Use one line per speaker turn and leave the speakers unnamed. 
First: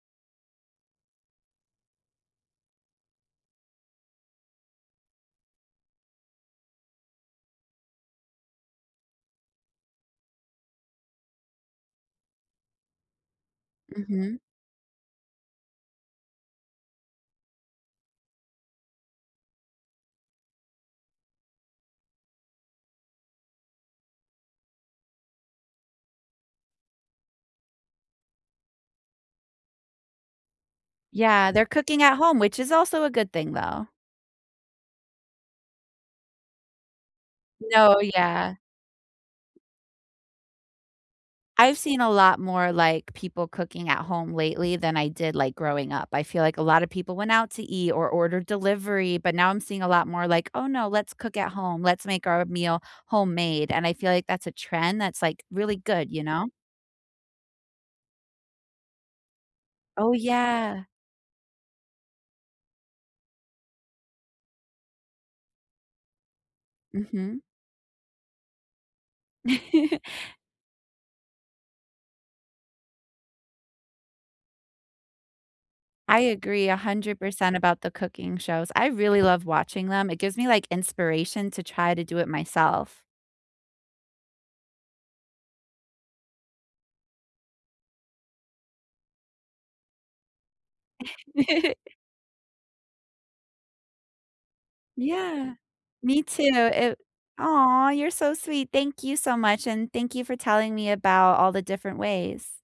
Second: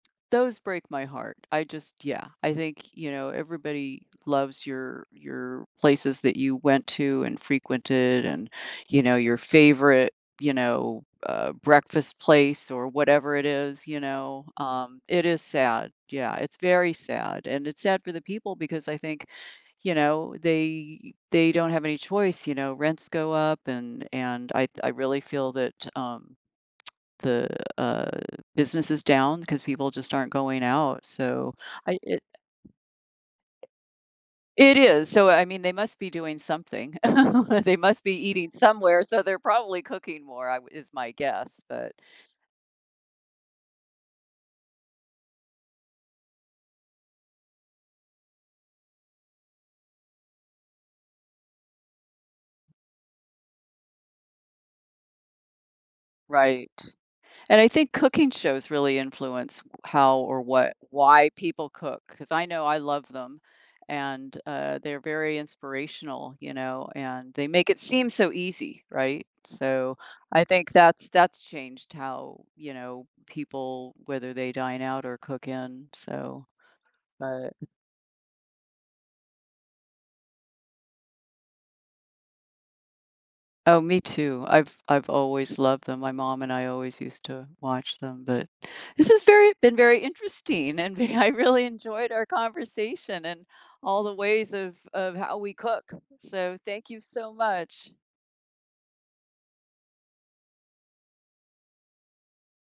Those break my heart. I just Yeah. I think, you know, everybody loves your your places that you went to and frequented and, you know, your favorite, you know, uh, breakfast place or whatever it is, you
Mhm.
know, um, it is sad, yeah, it's very sad, and it's sad for the people, because I think, you know, they they don't have any choice, you know, rents go up, and and I'd I really feel that, um, the, uh, business is down 'cause people just aren't going out,
Yeah,
so,
they're
I
cooking at
it
home, which is also a good thing, though.
It is. So, I mean, they must be doing something. They
No,
must be eating
yeah.
somewhere, so they're probably cooking more I um, is my guess,
I've
but
seen a lot more, like, people cooking at home lately than I did, like, growing up. I feel like a lot of people went out to eat or ordered delivery, but now, I'm seeing a lot more, like, "Oh, no, let's cook at home." "Let's make our meal homemade." and I feel like that's a trend that's, like, really good, you know?
Right, and I think cooking shows really influence
Oh,
how or what
yeah.
why people cook, 'cause I know I love them, and, uh, they're very inspirational, you know, and
Mhm.
they make it seem so easy, right? So, I think that's that's changed how, you know, people whether they dine out or cook in.
I
So,
agree a hundred
but
percent about the cooking shows. I really love watching them, it gives me, like, inspiration to try to do it myself.
Oh, me too. I've I've always loved them, my mom and I always used to watch them, but This has very been very interesting, and ve I really enjoyed our conversation, and all the ways of of how
Yeah.
we cook,
Me too,
so, thank
it
you so
Aw,
much.
you're so sweet. Thank you so much, and thank you for telling me about all the different ways.